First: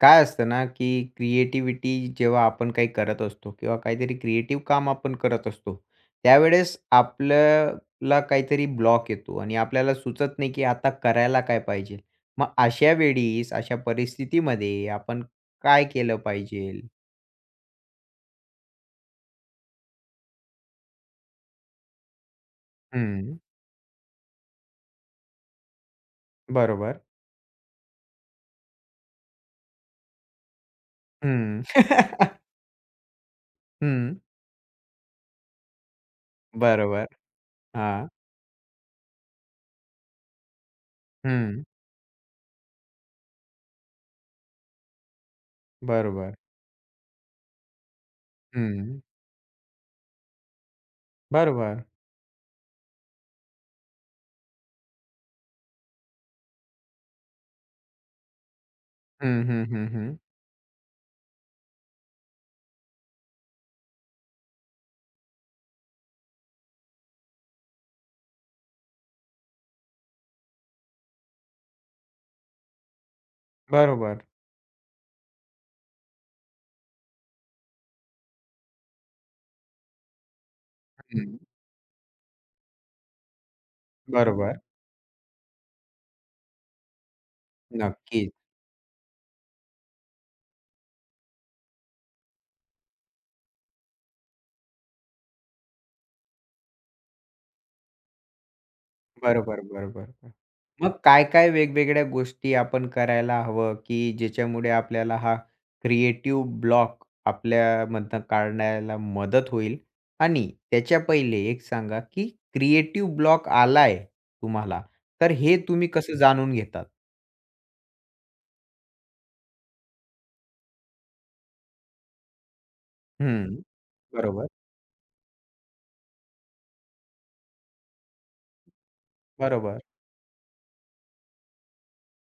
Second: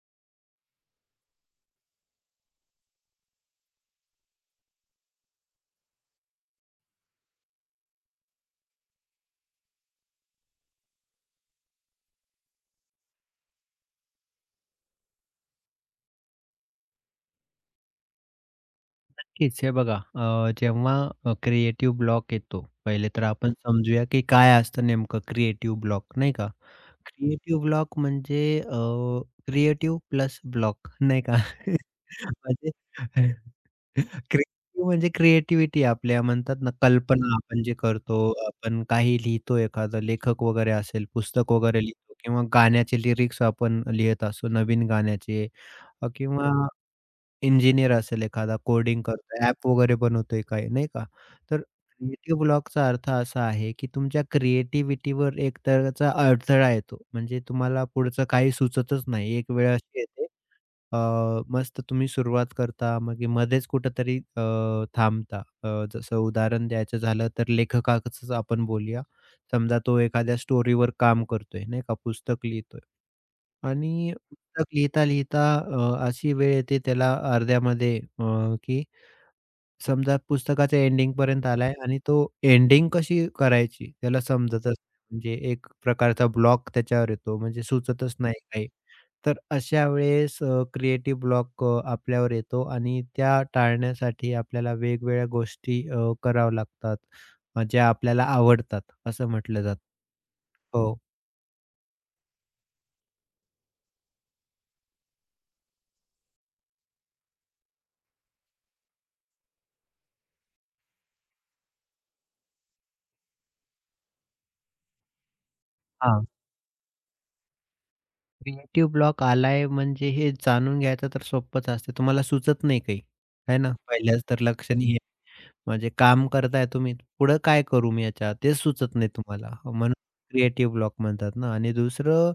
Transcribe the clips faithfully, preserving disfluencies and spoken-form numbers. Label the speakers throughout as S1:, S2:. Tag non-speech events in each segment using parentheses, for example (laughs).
S1: काय असतं ना, की क्रिएटिव्हिटी जेव्हा आपण काही करत असतो किंवा काहीतरी क्रिएटिव्ह काम आपण करत असतो, त्यावेळेस आपल्याला काहीतरी ब्लॉक येतो आणि आपल्याला सुचत नाही, की आता करायला काय पाहिजे? मग अशा वेळीस, अशा परिस्थितीमध्ये आपण काय केलं पाहिजेल?
S2: नक्कीच. हे बघा अ, जेव्हा अ, क्रिएटिव्ह ब्लॉक येतो, पहिले तर
S1: हं,
S2: आपण हं. समजूया की काय असतं नेमकं क्रिएटिव्ह ब्लॉक, नाही का?
S1: बरोबर.
S2: क्रिएटिव्ह ब्लॉक म्हणजे क्रिएटिव्ह प्लस ब्लॉक, नाही का?
S1: हं. हं,
S2: (laughs)
S1: (laughs)
S2: म्हणजे क्रिएटिव्ह म्हणजे क्रिएटिव्हिटी आपल्या म्हणतात ना,
S1: बरोबर.
S2: कल्पना आपण जे
S1: हां.
S2: करतो, आपण काही लिहितो, एखादं लेखक वगैरे असेल, पुस्तक
S1: हं,
S2: वगैरे लिहितो किंवा गाण्याचे लिरिक्स आपण लिहित असतो, नवीन गाण्याचे अ,
S1: बरोबर.
S2: किंवा इंजिनिअर असेल एखादा,
S1: हं,
S2: कोडिंग करतोय, ॲप वगैरे बनवतोय काही, नाही का? तर
S1: बरोबर.
S2: क्रिएटिव्ह ब्लॉकचा अर्थ असा आहे, की तुमच्या क्रिएटिव्हिटीवर एक तरचा अडथळा येतो. म्हणजे तुम्हाला पुढचं काही सुचतच नाही.
S1: हं,
S2: एक
S1: हं,
S2: वेळ
S1: हं,
S2: अशी
S1: हं.
S2: येते, अ, मस्त तुम्ही सुरुवात करता, मग हे मध्येच कुठेतरी अ, थांबता. अ, जसं उदाहरण द्यायचं झालं तर लेखकाचंच आपण बोलूया. समजा तो एखाद्या स्टोरीवर काम करतोय, नाही का, पुस्तक लिहितोय. आणि
S1: बरोबर.
S2: पुस्तक लिहिता-लिहिता अ, अशी वेळ येते त्याला अर्ध्यामध्ये अ, की समजा पुस्तकाच्या
S1: हं,
S2: एंडिंगपर्यंत आलाय आणि तो एंडिंग कशी करायची त्याला
S1: बरोबर.
S2: समजतच नाही. म्हणजे एक प्रकारचा ब्लॉक त्याच्यावर येतो म्हणजे सुचतच
S1: नक्कीच.
S2: नाही काही. तर अशा वेळेस अ, क्रिएटिव्ह ब्लॉक अ, आपल्यावर येतो आणि त्या टाळण्यासाठी आपल्याला वेगवेगळ्या गोष्टी अ, कराव्या लागतात, अ, ज्या आपल्याला आवडतात असं
S1: बरोबर,
S2: म्हटलं जातं.
S1: बरोबर. बरोबर. मग
S2: हो.
S1: काय-काय वेगवेगळ्या गोष्टी आपण करायला हवं, की ज्याच्यामुळे आपल्याला हा क्रिएटिव्ह ब्लॉक आपल्यामधनं काढण्याला मदत होईल? आणि त्याच्या पहिले एक सांगा, की क्रिएटिव्ह ब्लॉक आलाय तुम्हाला, तर हे तुम्ही कसं
S2: हां.
S1: जाणून घेतात?
S2: क्रिएटिव्ह ब्लॉक आलाय म्हणजे हे जाणून घ्यायचं तर सोपंच असते. तुम्हाला सुचत नाही काही, है
S1: हं.
S2: ना. पहिल्याच तर
S1: बरोबर,
S2: लक्ष नाही आहे. म्हणजे काम करताय तुम्ही, पुढं काय करू मी याच्यात? तेच सुचत नाही तुम्हाला.
S1: बरोबर,
S2: म्हणून क्रिएटिव्ह ब्लॉक म्हणतात ना आणि दुसरं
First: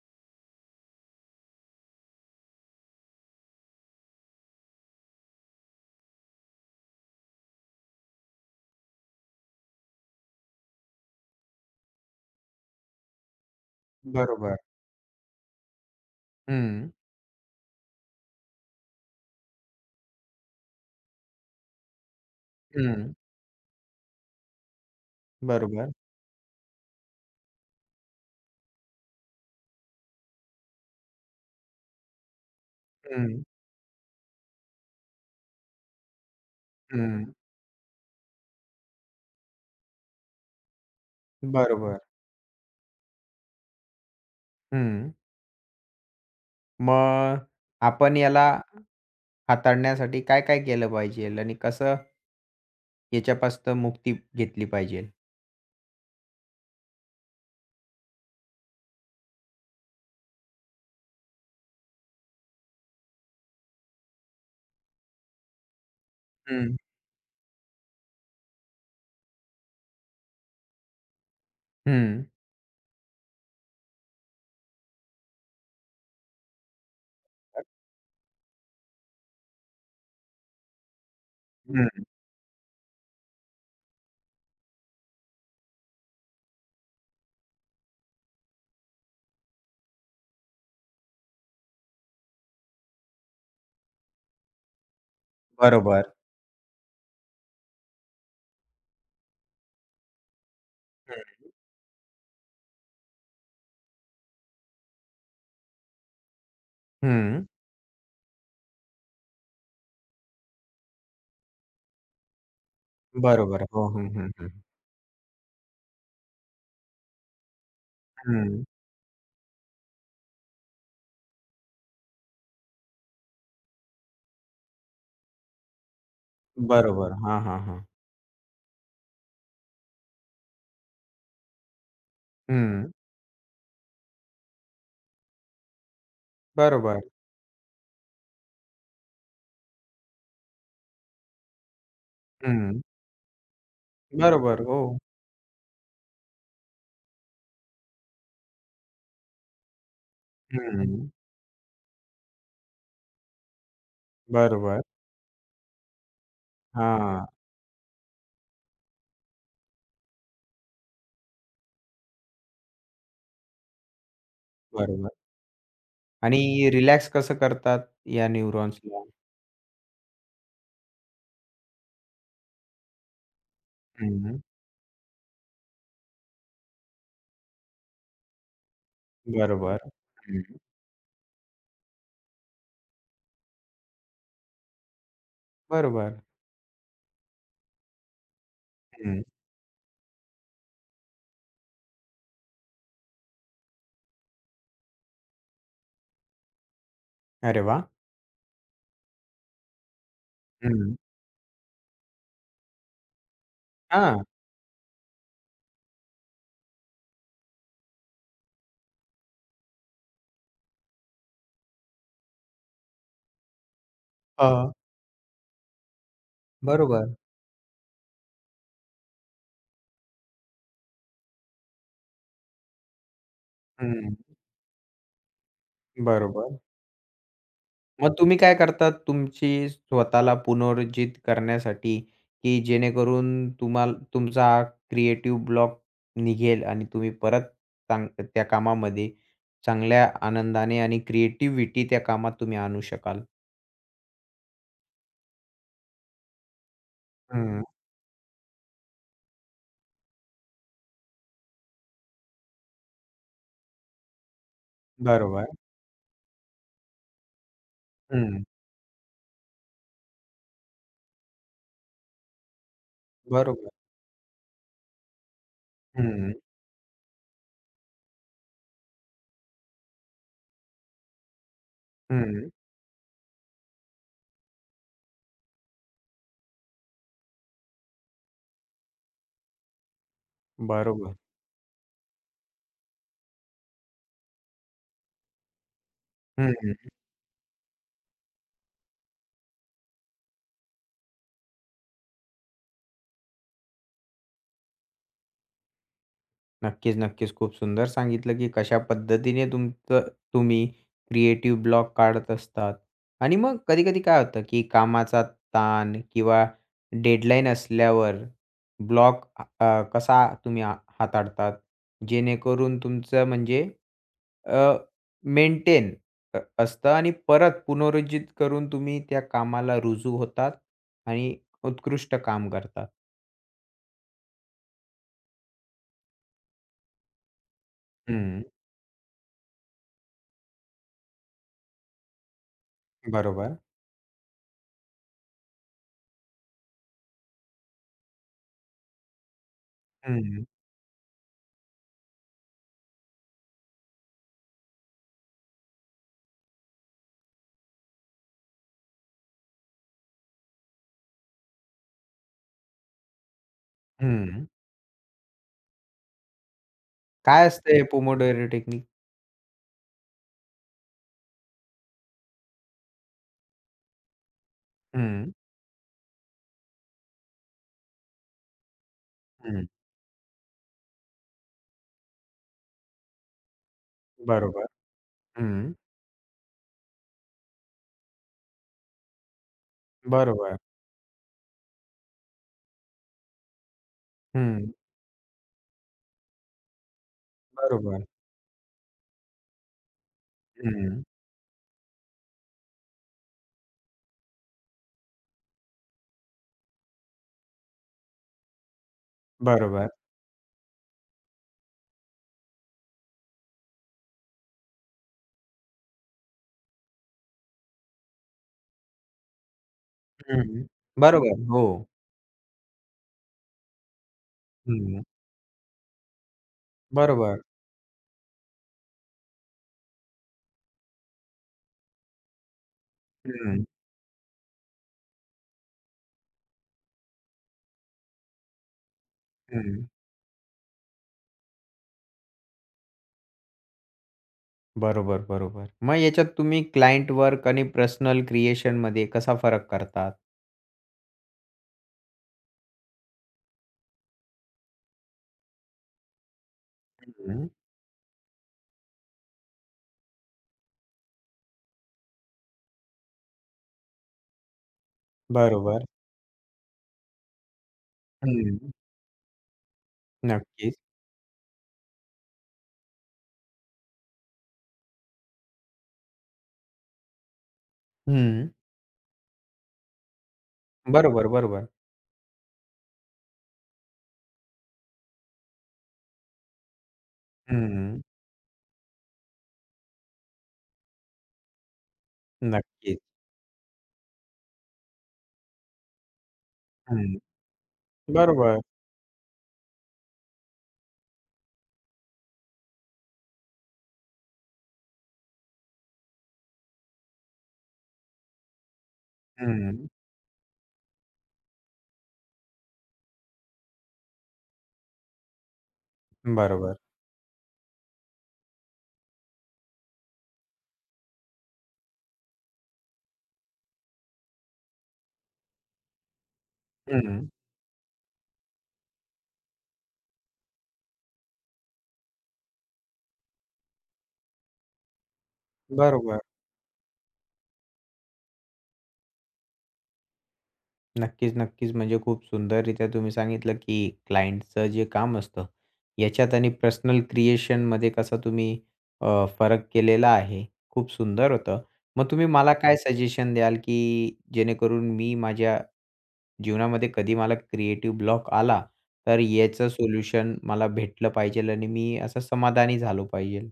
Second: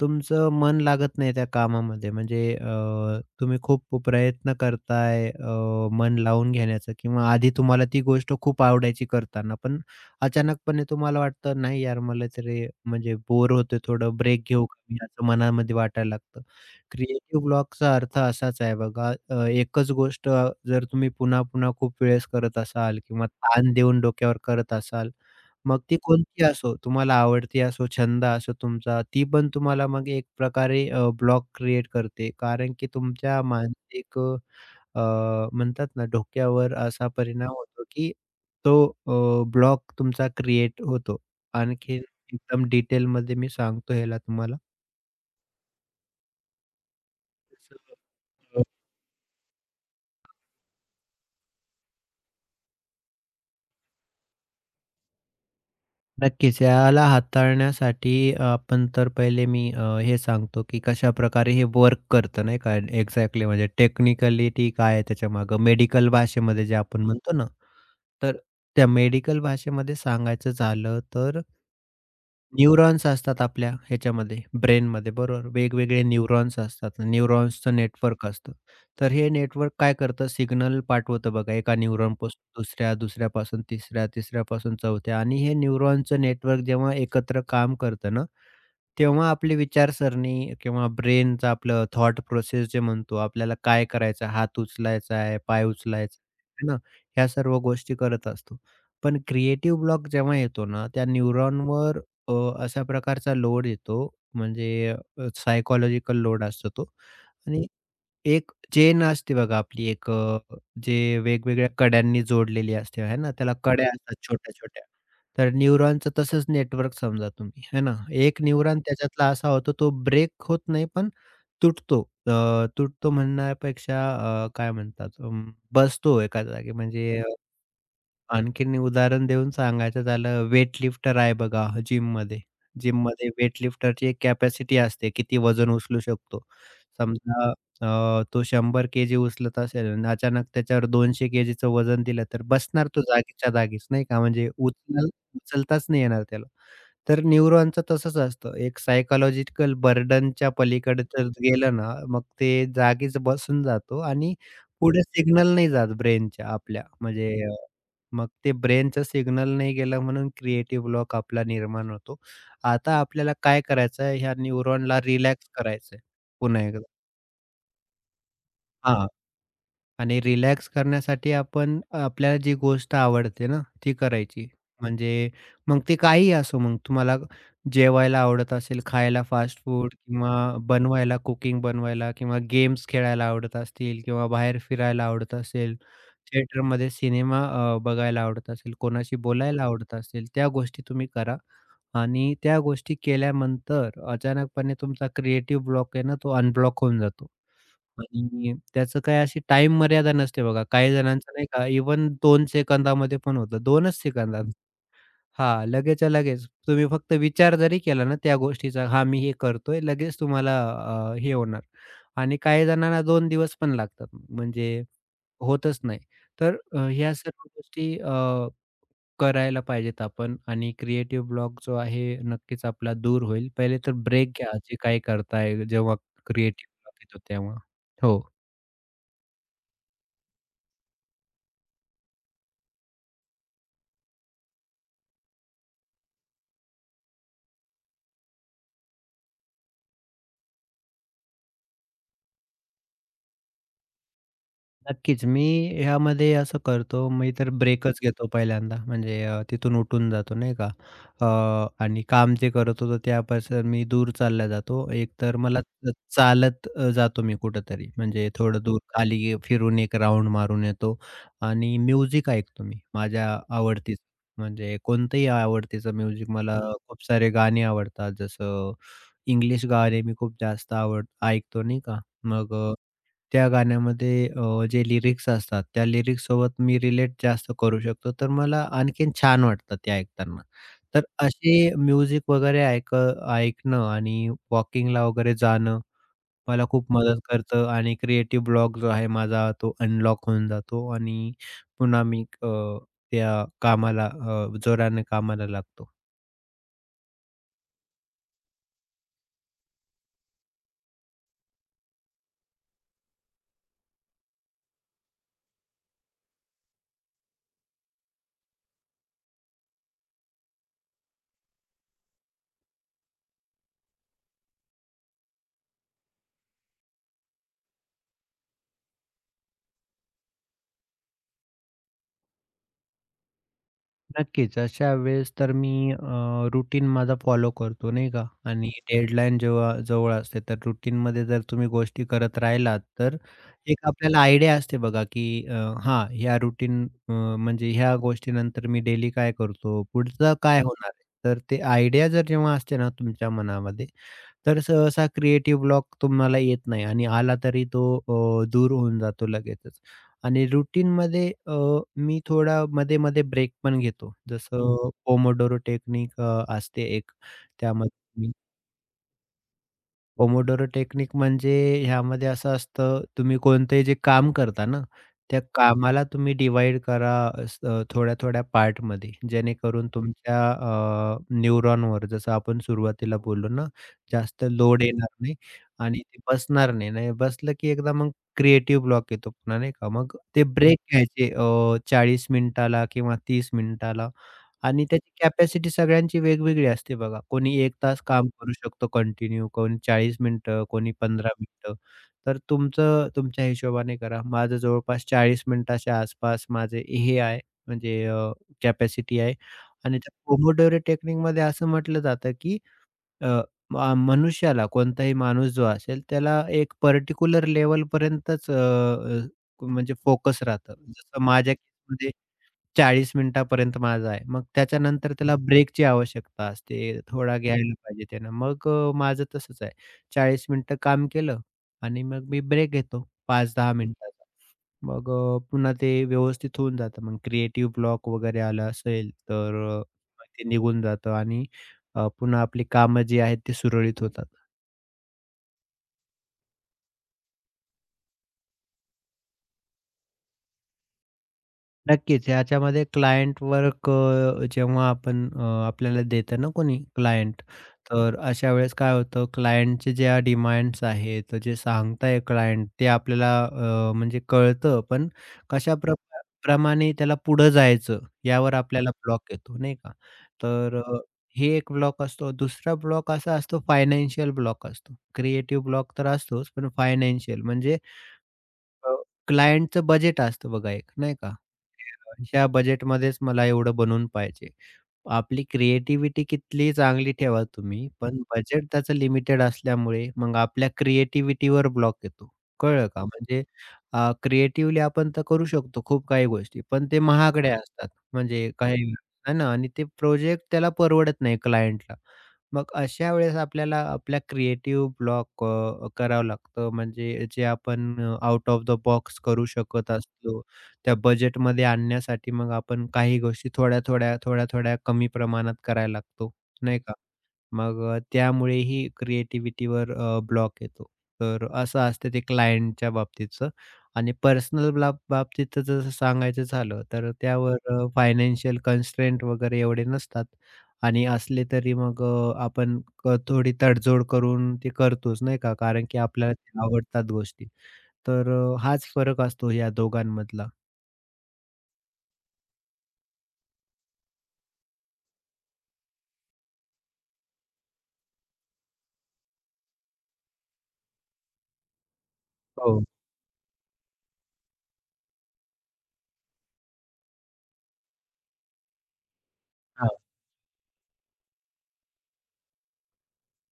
S2: तुमचं मन लागत नाही त्या कामामध्ये म्हणजे अ, तुम्ही खूप प्रयत्न करताय अ, मन लावून घेण्याचा किंवा आधी तुम्हाला ती गोष्ट खूप आवडायची करताना पण अचानकपणे तुम्हाला वाटतं नाही यार मला तरी म्हणजे बोर होते थोडं ब्रेक
S1: बरोबर.
S2: घेऊ का मी असं मनामध्ये वाटायला लागतं.
S1: हं,
S2: क्रिएटिव्ह ब्लॉकचा अर्थ असाच आहे बघा अ, एकच गोष्ट जर तुम्ही पुन्हा पुन्हा खूप वेळेस करत असाल
S1: हं.
S2: किंवा ताण देऊन डोक्यावर करत असाल मग
S1: बरोबर.
S2: ती कोणती असो, तुम्हाला आवडती असो, छंद असो तुमचा, ती पण तुम्हाला मग एक प्रकारे ब्लॉक क्रिएट करते. कारण की
S1: हं,
S2: तुमच्या मानसिक अ, म्हणतात ना डोक्यावर असा
S1: हं.
S2: परिणाम होतो, की तो अ, ब्लॉक तुमचा क्रिएट होतो.
S1: बरोबर.
S2: आणखीन एकदम डिटेलमध्ये मी सांगतो ह्याला तुम्हाला.
S1: हं. मग आपण याला हाताळण्यासाठी काय-काय केलं पाहिजे आणि कसं याच्यापासून मुक्ती घेतली पाहिजे?
S2: नक्कीच. याला हाताळण्यासाठी अ, आपण तर पहिले मी अ, हे सांगतो, की कशाप्रकारे हे वर्क करतं नाही का एक्झॅक्टली म्हणजे टेक्निकॅलिटी काय आहे त्याच्यामागं मेडिकल भाषेमध्ये
S1: हं,
S2: जे आपण हं. म्हणतो ना, तर त्या मेडिकल भाषेमध्ये सांगायचं झालं तर
S1: हं.
S2: न्यूरॉन्स असतात आपल्या ह्याच्यामध्ये ब्रेनमध्ये बरोबर. वेगवेगळे न्यूरॉन्स असतात. न्यूरॉन्सचं नेटवर्क असतं. तर हे नेटवर्क काय करतं सिग्नल पाठवतं बघा एका
S1: हं,
S2: न्यूरॉनपासून दुसऱ्या, दुसऱ्यापासून तिसऱ्या, तिसऱ्यापासून चौथ्या आणि हे न्यूरॉनचं नेटवर्क जेव्हा एकत्र काम करतं ना, तेव्हा आपली विचारसरणी किंवा ब्रेनचं आपलं थॉट प्रोसेस जे म्हणतो, आपल्याला काय करायचं आहे, हात उचलायचा आहे, पाय
S1: बरोबर.
S2: उचलायचा आहे ना, ह्या सर्व गोष्टी करत असतो. पण क्रिएटिव्ह ब्लॉक जेव्हा येतो ना, त्या
S1: हं,
S2: न्यूरॉनवर अ, अशा प्रकारचा लोड येतो, म्हणजे अ, लोड असतो तो
S1: हं.
S2: आणि एक चेन असते बघा आपली एक अ, जे वेगवेगळ्या कड्यांनी जोडलेली असते, आहे ना, त्याला
S1: बरोबर. हो,
S2: कड्या
S1: हं,
S2: असतात
S1: हं, हं.
S2: छोट्या-छोट्या. तर न्यूरॉनचं तसंच नेटवर्क समजा तुम्ही, है ना. एक
S1: हं,
S2: न्यूरॉन त्याच्यातला असा होतो, तो ब्रेक होत नाही, पण तुटतो. अ, तुटतो म्हणण्यापेक्षा अ, काय म्हणतात अं, बसतो एका जागी
S1: बरोबर.
S2: म्हणजे
S1: हां, हां, हां.
S2: आणखीन उदाहरण देऊन सांगायचं झालं, वेटलिफ्टर आहे बघा जिममध्ये.
S1: हं,
S2: जिममध्ये वेटलिफ्टरची एक कॅपॅसिटी असते, किती वजन उचलू शकतो.
S1: बरोबर.
S2: समजा अ, तो शंभर केजी उचलत असेल आणि अचानक त्याच्यावर दोनशे केजीचं वजन दिलं, तर
S1: हं,
S2: बसणार तो जागीच्या जागीच नाही का, म्हणजे
S1: बरोबर. हो.
S2: उचल उचलताच नाही येणार त्याला. तर न्यूरॉनचं तसंच असतं. एक सायकॉलॉजिकल बर्डनच्या पलीकडे
S1: हं,
S2: तर गेलं ना, मग ते जागीच बसून जातो आणि
S1: बरोबर.
S2: पुढे सिग्नल नाही जात ब्रेनच्या आपल्या.
S1: हां,
S2: म्हणजे अ, मग ते ब्रेनचं सिग्नल नाही गेलं म्हणून क्रिएटिव्ह ब्लॉक आपला निर्माण होतो. आता आपल्याला काय करायचं आहे, ह्या न्यूरॉनला
S1: बरोबर.
S2: रिलॅक्स करायचं पुन्हा
S1: आणि
S2: एकदा.
S1: रिलॅक्स कसं करतात या न्यूरॉन्सला?
S2: हां. आणि रिलॅक्स करण्यासाठी आपण आपल्याला जी गोष्ट आवडते ना, ती
S1: हं,
S2: करायची. म्हणजे मग ते काहीही असो मग तुम्हाला जेवायला आवडत असेल, खायला फास्ट
S1: बरोबर.
S2: फूड किंवा
S1: हं,
S2: बनवायला, कुकिंग बनवायला किंवा गेम्स खेळायला आवडत असतील किंवा बाहेर फिरायला आवडत असेल,
S1: बरोबर.
S2: थिएटरमध्ये सिनेमा अ, बघायला आवडत असेल, कोणाशी
S1: हं.
S2: बोलायला आवडत असेल, त्या गोष्टी तुम्ही करा आणि त्या गोष्टी केल्यानंतर अचानकपणे तुमचा क्रिएटिव्ह ब्लॉक आहे ना, तो अनब्लॉक होऊन जातो.
S1: अरे वाह!
S2: आणि त्याचं काय अशी टाईम मर्यादा नसते बघा. काही
S1: हं.
S2: जणांचं नाही का इव्हन दोन सेकंदामध्ये पण होतं. दोनच
S1: हां.
S2: सेकंदात. हां, लगेचच्या लगेच तुम्ही फक्त विचार जरी केला ना त्या गोष्टीचा, हां, मी हे करतोय, लगेच तुम्हाला अ, हे होणार आणि काही जणांना दोन दिवस पण लागतात.
S1: अ,
S2: म्हणजे होतच नाही. तर अ,
S1: बरोबर.
S2: ह्या सर्व गोष्टी अ, करायला पाहिजेत आपण आणि क्रिएटिव्ह ब्लॉक जो आहे नक्कीच आपला दूर होईल. पहिले तर
S1: हं,
S2: ब्रेक घ्या जे काही करताय जेव्हा
S1: बरोबर.
S2: क्रिएटिव्ह ब्लॉक येतो तेव्हा.
S1: मग
S2: हो.
S1: तुम्ही काय करतात तुमची स्वतःला पुनरुज्जीत करण्यासाठी, की जेणेकरून तुम्हाला तुमचा क्रिएटिव्ह ब्लॉक निघेल आणि तुम्ही परत चांग त्या कामामध्ये चांगल्या आनंदाने आणि क्रिएटिव्हिटी त्या कामात तुम्ही आणू शकाल?
S2: नक्कीच. मी ह्यामध्ये असं करतो, मी तर
S1: हं,
S2: ब्रेकच घेतो पहिल्यांदा. म्हणजे अ, तिथून उठून जातो नाही का. अ, आणि काम जे करत होतो त्यापासून मी दूर चालला जातो. एक तर
S1: बरोबर.
S2: मला च चालत अ, जातो मी कुठेतरी. म्हणजे
S1: हं,
S2: थोडं दूर खाली गे- फिरून एक राउंड मारून येतो आणि म्युझिक ऐकतो मी माझ्या
S1: बरोबर.
S2: आवडतीचं. म्हणजे कोणतंही आवडतीचं म्युझिक
S1: हं,
S2: मला खूप सारे गाणे आवडतात. जसं इंग्लिश गाणे मी खूप जास्त आवड ऐकतो नाही का.
S1: हं,
S2: मग अ त्या गाण्यामध्ये अ, जे लिरिक्स असतात, त्या लिरिक्ससोबत मी रिलेट जास्त करू शकतो, तर मला आणखीन छान वाटतं ते ऐकताना. तर
S1: बरोबर.
S2: असे म्युझिक वगैरे ऐक ऐकणं आणि वॉकिंगला वगैरे जाणं मला
S1: हं.
S2: खूप मदत करतं आणि क्रिएटिव्ह ब्लॉक जो आहे माझा तो अनलॉक होऊन जातो आणि पुन्हा मी अ, त्या कामाला अ, जोराने कामाला लागतो.
S1: नक्कीच, नक्कीच. खूप सुंदर सांगितलं, की कशा पद्धतीने तुमचं तुम्ही क्रिएटिव्ह ब्लॉक काढत असतात आणि मग कधी-कधी काय होतं, की कामाचा ताण किंवा डेडलाईन असल्यावर ब्लॉक कसा तुम्ही हा हाताळतात? जेणेकरून तुमचं म्हणजे अ, मेंटेन अ, असतं आणि परत पुनरुज्जीत करून तुम्ही त्या कामाला रुजू होतात आणि उत्कृष्ट काम करतात.
S2: नक्कीच. अशा वेळेस तर मी अ, रुटीन माझा फॉलो करतो नाही का
S1: हं,
S2: आणि डेडलाईन जेव्हा जवळ असते तर रुटीनमध्ये जर तुम्ही गोष्टी करत राहिलात तर
S1: बरोबर.
S2: एक आपल्याला आयडिया असते बघा, की अ, हां, ह्या रुटीन अ, म्हणजे ह्या गोष्टीनंतर मी डेली काय करतो, पुढचं
S1: हं,
S2: काय होणार आहे. तर ते आयडिया जर जेव्हा असते ना तुमच्या मनामध्ये तर सहसा क्रिएटिव्ह ब्लॉक तुम्हाला येत नाही आणि आला तरी तो अ, दूर होऊन जातो लगेचच. आणि रुटीनमध्ये अ, मी थोडा मध्ये-मध्ये ब्रेक पण घेतो. हं.
S1: हं.
S2: जसं पोमोडोरो टेक्निक अ, असते एक.
S1: काय असते हे
S2: त्यामध्ये मी
S1: पोमोडोरो टेक्निक?
S2: पोमोडोरो टेक्निक म्हणजे ह्यामध्ये असं असतं, तुम्ही कोणतंही जे काम करता ना,
S1: हं,
S2: त्या कामाला तुम्ही डिवाइड करा अस थोड्या-थोड्या पार्टमध्ये.
S1: हं.
S2: जेणेकरून तुमच्या अ, न्यूरॉनवर जसं आपण सुरुवातीला बोललो ना, जास्त
S1: बरोबर.
S2: लोड येणार नाही
S1: हं.
S2: आणि ते बसणार नाही. नाही बसलं की एकदा मग क्रिएटिव्ह ब्लॉक येतो पुन्हा नाही का. मग ते
S1: बरोबर.
S2: ब्रेक घ्यायचे अ, मिनिटाला किंवा तीस मिनिटाला.
S1: हं.
S2: आणि त्याची कॅपॅसिटी सगळ्यांची वेगवेगळी असते बघा. कोणी एक तास
S1: बरोबर.
S2: काम करू शकतो कंटिन्यू, कोणी चाळीस मिनिटं, कोणी
S1: हं.
S2: पंधरा मिनिटं. तर तुमचं तुमच्या हिशोबाने करा. माझं जवळपास चाळीस मिनिटाच्या आसपास माझे हे आहे म्हणजे अ, कॅपॅसिटी आहे
S1: बरोबर.
S2: आणि त्या पोमोडोरो टेक्निकमध्ये असं म्हटलं जातं, की अ, म मनुष्याला कोणताही माणूस जो असेल त्याला एक पर्टिक्युलर लेव्हलपर्यंतच अ, अ, म्हणजे फोकस
S1: हं.
S2: राहतं. जसं
S1: बरोबर.
S2: माझ्या
S1: हो.
S2: केसमध्ये चाळीस मिनिटापर्यंत माझा आहे. मग
S1: हं.
S2: त्याच्यानंतर त्याला ब्रेकची आवश्यकता असते. थोडा
S1: बरोबर.
S2: घ्यायला पाहिजे त्यानं. मग अ, माझं तसंच आहे. चाळीस मिनिटं काम केलं आणि मग मी ब्रेक घेतो
S1: हं,
S2: पाच ते दहा हं. मिनिटाचा. मग अ, पुन्हा ते व्यवस्थित होऊन जातं. मग क्रिएटिव्ह ब्लॉक वगैरे आला असेल तर
S1: हं.
S2: अ, ते निघून जातं आणि अ, पुन्हा आपली कामं जी आहेत ती सुरळीत होतात.
S1: बरोबर, बरोबर. मग याच्यात तुम्ही क्लायंट वर्क आणि पर्सनल क्रिएशनमध्ये कसा फरक करतात?
S2: नक्कीच. याच्यामध्ये क्लायंट वर्क अ, जेव्हा आपण अ, आपल्याला देतं ना कोणी क्लायंट,
S1: हं.
S2: तर अशा वेळेस काय होतं क्लायंटचे ज्या डिमांड्स आहेत, जे सांगताय क्लायंट ते आपल्याला अ, म्हणजे कळतं. पण कशा
S1: बरोबर.
S2: प्र प्रमाणे त्याला पुढं जायचं यावर
S1: हं.
S2: आपल्याला ब्लॉक येतो नाही का?
S1: नक्कीच.
S2: तर अ, हे एक ब्लॉक असतो. दुसरा ब्लॉक असा असतो फायनान्शियल ब्लॉक असतो. क्रिएटिव्ह ब्लॉक तर असतोच, पण फायनान्शियल म्हणजे
S1: हं.
S2: अ, क्लायंटचं बजेट असतं बघा एक, नाही
S1: बरोबर,
S2: का?
S1: बरोबर.
S2: की ह्या बजेटमध्येच मला एवढं बनवून पाहिजे. आपली क्रिएटिव्हिटी कितीही चांगली ठेवा तुम्ही,
S1: हं.
S2: पण बजेट त्याचं लिमिटेड असल्यामुळे मग आपल्या क्रिएटिव्हिटीवर ब्लॉक येतो. कळलं
S1: नक्कीच.
S2: का? म्हणजे क्रिएटिव्हली आपण तर करू शकतो खूप काही गोष्टी, पण ते
S1: हं.
S2: महागड्या असतात. म्हणजे
S1: बरोबर.
S2: काही हं. ना आणि ते प्रोजेक्ट त्याला परवडत नाही क्लायंटला. मग अशा वेळेस आपल्याला आपला क्रिएटिव्ह ब्लॉक अ, करावं लागतं. म्हणजे जे आपण आउट ऑफ द बॉक्स करू
S1: हं.
S2: शकत असतो, त्या बजेटमध्ये आणण्यासाठी मग आपण काही गोष्टी थोड्या-थोड्या, थोड्या-थोड्या कमी प्रमाणात करायला लागतो,
S1: बरोबर.
S2: नाही का? मग अ, त्यामुळेही क्रिएटिव्हिटीवर अ, ब्लॉक येतो. तर असं असतं ते क्लायंटच्या बाबतीतचं आणि पर्सनल ब्ला बाबतीत जसं सांगायचं झालं, तर
S1: हं.
S2: त्यावर अ, फायनान्शियल कन्स्ट्रेंट वगैरे एवढे नसतात आणि असले तरी मग अ, आपण क थोडी तडजोड करून ते करतोच नाही का, कारण की
S1: बरोबर.
S2: आपल्याला ते आवडतात गोष्टी. तर अ, हाच फरक असतो या दोघांमधला.
S1: नक्कीच, नक्कीच. म्हणजे खूप सुंदररीत्या तुम्ही सांगितलं, की क्लायंटचं जे काम असतं, याच्यात आणि पर्सनल क्रिएशनमध्ये कसा तुम्ही अ, फरक केलेला आहे. खूप सुंदर होतं. मग तुम्ही मला काय
S2: हो.
S1: सजेशन द्याल, की जेणेकरून मी माझ्या जीवनामध्ये कधी मला क्रिएटिव्ह ब्लॉक आला, तर याचं सोल्युशन मला भेटलं पाहिजेल आणि मी असं समाधानी झालो पाहिजेल?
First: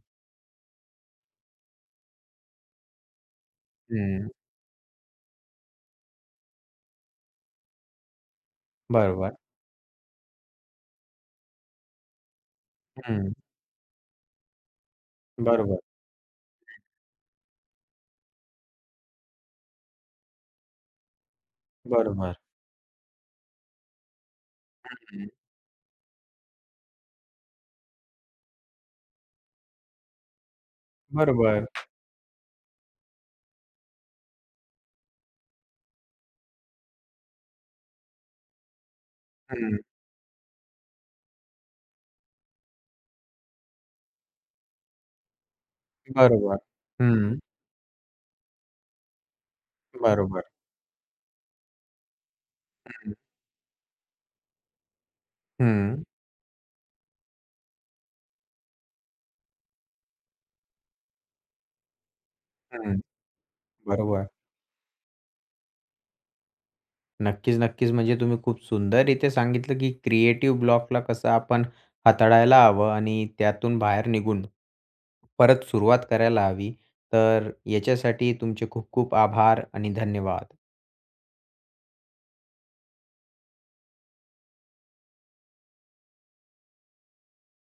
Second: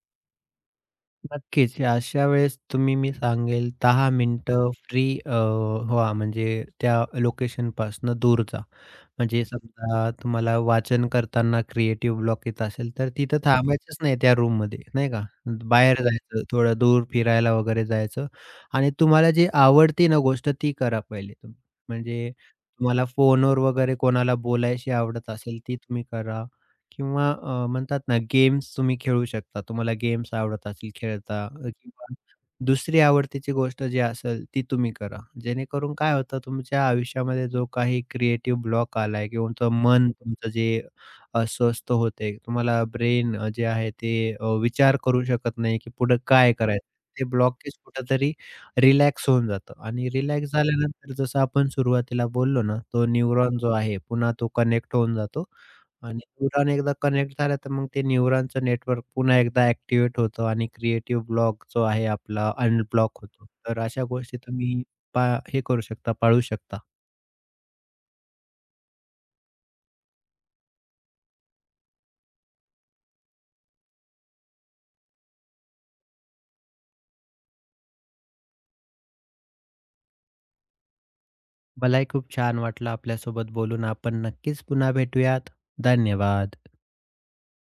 S2: नक्कीच. अशा वेळेस तुम्ही मी सांगेल दहा
S1: हं.
S2: मिनिटं फ्री अ, व्हा म्हणजे त्या लोकेशनपासनं दूर जा.
S1: बरोबर.
S2: म्हणजे समजा तुम्हाला वाचन करताना क्रिएटिव्ह ब्लॉक येत असेल, तर
S1: हं.
S2: तिथं थांबायचंच नाही त्या रूम रूममध्ये, नाही का?
S1: बरोबर,
S2: बाहेर जायचं, थोडं दूर फिरायला वगैरे जायचं आणि तुम्हाला जी आवडती ना गोष्ट ती करा पहिले तुम्ही. म्हणजे
S1: बरोबर.
S2: तुम्हाला फोनवर वगैरे कोणाला बोलायशी
S1: हं.
S2: आवडत असेल, ती तुम्ही करा. किंवा अ, म्हणतात ना गेम्स तुम्ही खेळू शकता. तुम्हाला गेम्स आवडत असतील खेळता
S1: बरोबर.
S2: अ, किंवा दुसरी आवडतीची गोष्ट जी असेल ती तुम्ही करा. जेणेकरून काय होतं तुमच्या आयुष्यामध्ये जो काही क्रिएटिव्ह ब्लॉक आलाय किंवा तुमचं
S1: हं.
S2: मन तुमचं जे अस्वस्थ होतंय, तुम्हाला ब्रेन जे आहे ते अ, विचार करू शकत नाही, की पुढे काय
S1: बरोबर.
S2: करायचं? ते
S1: हं.
S2: ब्लॉकेज कुठेतरी रिलॅक्स होऊन जातं आणि
S1: बरोबर.
S2: रिलॅक्स झाल्यानंतर जसं आपण सुरुवातीला बोललो ना, तो
S1: हं,
S2: न्यूरॉन जो आहे पुन्हा तो कनेक्ट होऊन जातो
S1: हं,
S2: आणि न्यूरॉन एकदा कनेक्ट झाला, तर मग ते न्यूरॉनचं नेटवर्क पुन्हा एकदा ॲक्टिव्हेट होतं आणि क्रिएटिव्ह ब्लॉक जो आहे आपला
S1: हं.
S2: अनब्लॉक होतो. तर अशा
S1: बरोबर.
S2: गोष्टी तुम्ही पा हे करू शकता, पाळू शकता.
S1: नक्कीच, नक्कीच. म्हणजे तुम्ही खूप सुंदररीत्या सांगितलं, की क्रिएटिव्ह ब्लॉकला कसं आपण हाताळायला हवं आणि त्यातून बाहेर निघून परत सुरुवात करायला हवी. तर याच्यासाठी तुमचे खूप खूप आभार आणि धन्यवाद.
S2: मलाही खूप छान वाटलं आपल्यासोबत बोलून. आपण नक्कीच पुन्हा भेटूयात. धन्यवाद.